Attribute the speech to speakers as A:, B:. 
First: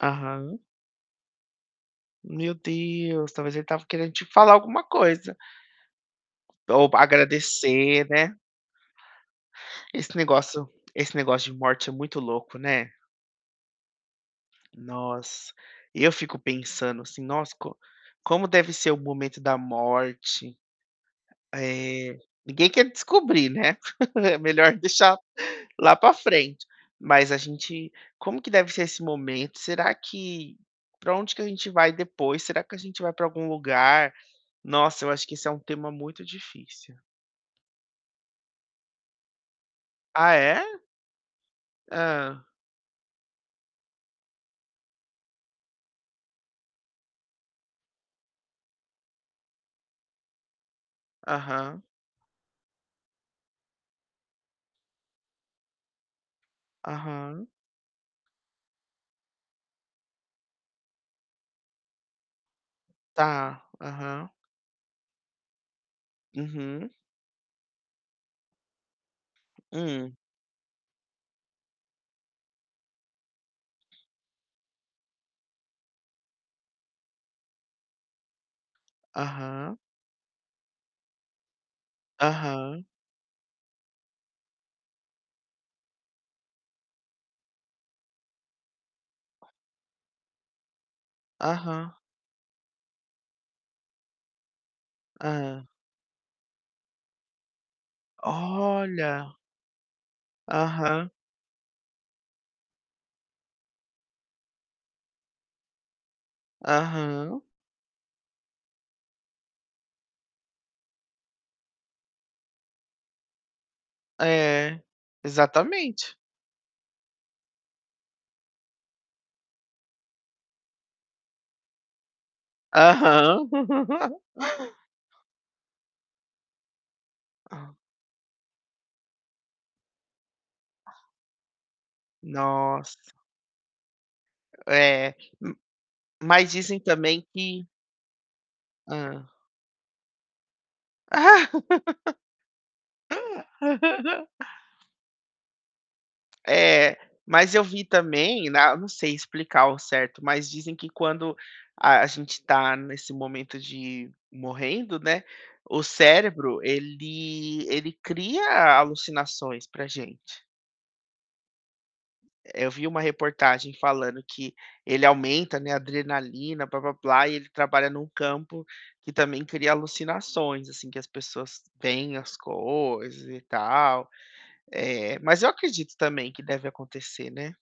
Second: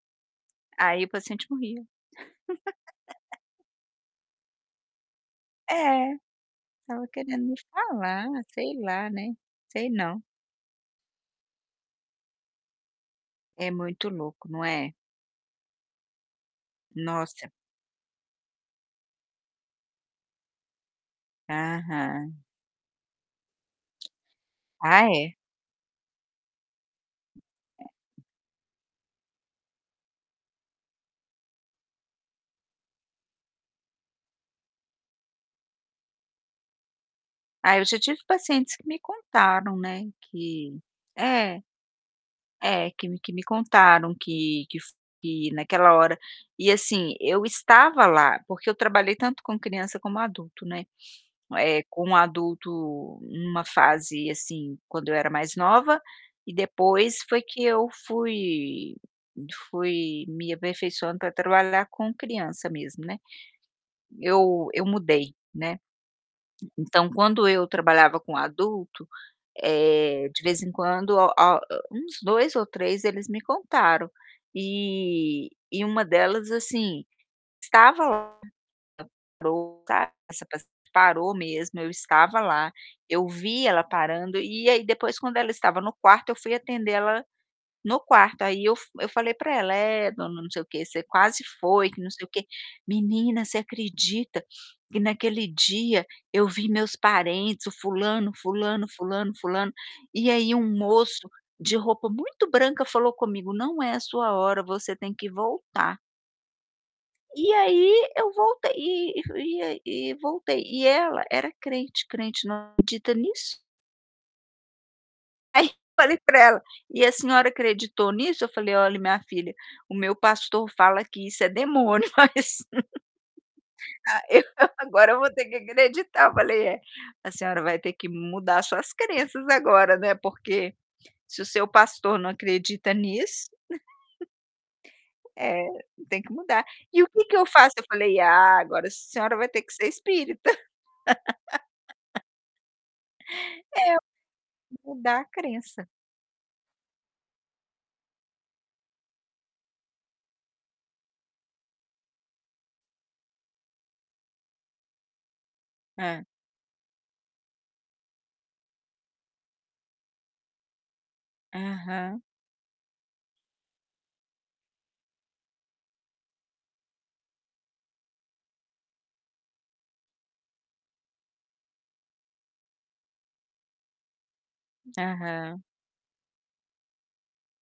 A: Aham.
B: Aí, o paciente morria.
A: Meu Deus! Talvez ele estava querendo te falar alguma coisa.
B: É,
A: Ou
B: estava querendo me
A: agradecer,
B: falar,
A: né.
B: sei lá, né, sei
A: Esse
B: não.
A: negócio esse negócio de morte é muito louco, né.
B: É muito louco, não é?
A: Nossa! Eu fico pensando, assim:
B: Nossa!
A: "Nossa, co como deve ser o momento da morte?" Eh,
B: Aham.
A: ninguém quer descobrir, né. É melhor
B: Ah,
A: deixar
B: é?
A: lá para frente, mas a gente Como que deve ser esse momento? Será que Pra onde que a gente vai depois? Será que a gente vai para algum lugar? Nossa, eu acho que esse é um tema muito difícil.
B: Ah, eu já tive pacientes que me contaram, né
A: Ah, é?
B: que é.
A: Hã.
B: É, que me que me contaram que que fo que naquela hora, e assim eu estava lá porque eu trabalhei tanto com criança como adulto, né. Eh,
A: Aham.
B: com adulto numa fase assim, quando eu era mais nova, e depois foi
A: Aham.
B: que eu fui fui me aperfeiçoando pra trabalhar com criança mesmo, né.
A: Tá. Aham.
B: Eu eu mudei, né.
A: Uhum.
B: Então, quando eu trabalhava com adulto,
A: Hum.
B: eh, de vez em quando, o a uns 2 ou 3 eles me contaram, eh, e uma delas assim, estava lá,
A: Aham.
B: parou, tá. Essa paci parou mesmo, eu estava lá,
A: Aham.
B: eu vi ela parando e aí, depois quando ela estava no quarto eu fui atender ela no quarto, aí eu fu eu falei pra ela: "É, dona não sei o quê, você quase foi,
A: Aham.
B: que não sei o quê", "Menina, você acredita que naquele
A: Hã.
B: dia eu vi meus parentes, o fulano, fulano, fulano,
A: Olha.
B: fulano, e aí um
A: Aham.
B: moço de roupa muito branca falou comigo: 'Não é a sua hora, você tem que voltar'".
A: Aham.
B: E aí, eu voltei e e aí e voltei, e ela era crente crente não acredita nisso.
A: É,
B: Aí,
A: exatamente.
B: falei para ela: "E a senhora acreditou nisso?". Eu falei: "Olhe minha filha, o meu pastor fala que isso é demônio mas,
A: Aham.
B: aí eu agora eu vou ter que acreditar". Eu falei: "Eh, a senhora
A: Hã.
B: vai ter que mudar suas crenças agora, né, porque se o seu pastor não acredita
A: Nossa.
B: nisso".
A: É, hum,
B: Eh, tem que
A: mas
B: mudar.
A: dizem
B: "E o que
A: também
B: que eu
A: que
B: faço?". Eu falei: "Ah, agora a
A: Hã.
B: senhora vai ter que ser espírita". É, mudar a crença.
A: É, mas eu vi também na não sei explicar ao certo, mas dizem que quando a a gente tá nesse momento de morrendo, né, o
B: Hã.
A: cérebro ele ele cria alucinações pra gente.
B: Aham.
A: Eu vi uma reportagem falando que ele aumenta, né, a adrenalina, blá-blá-blá e ele trabalha num campo que também cria alucinações assim, que as pessoas têm as coisas e tal, eh, mas eu
B: Aham.
A: acredito também que deve acontecer, né.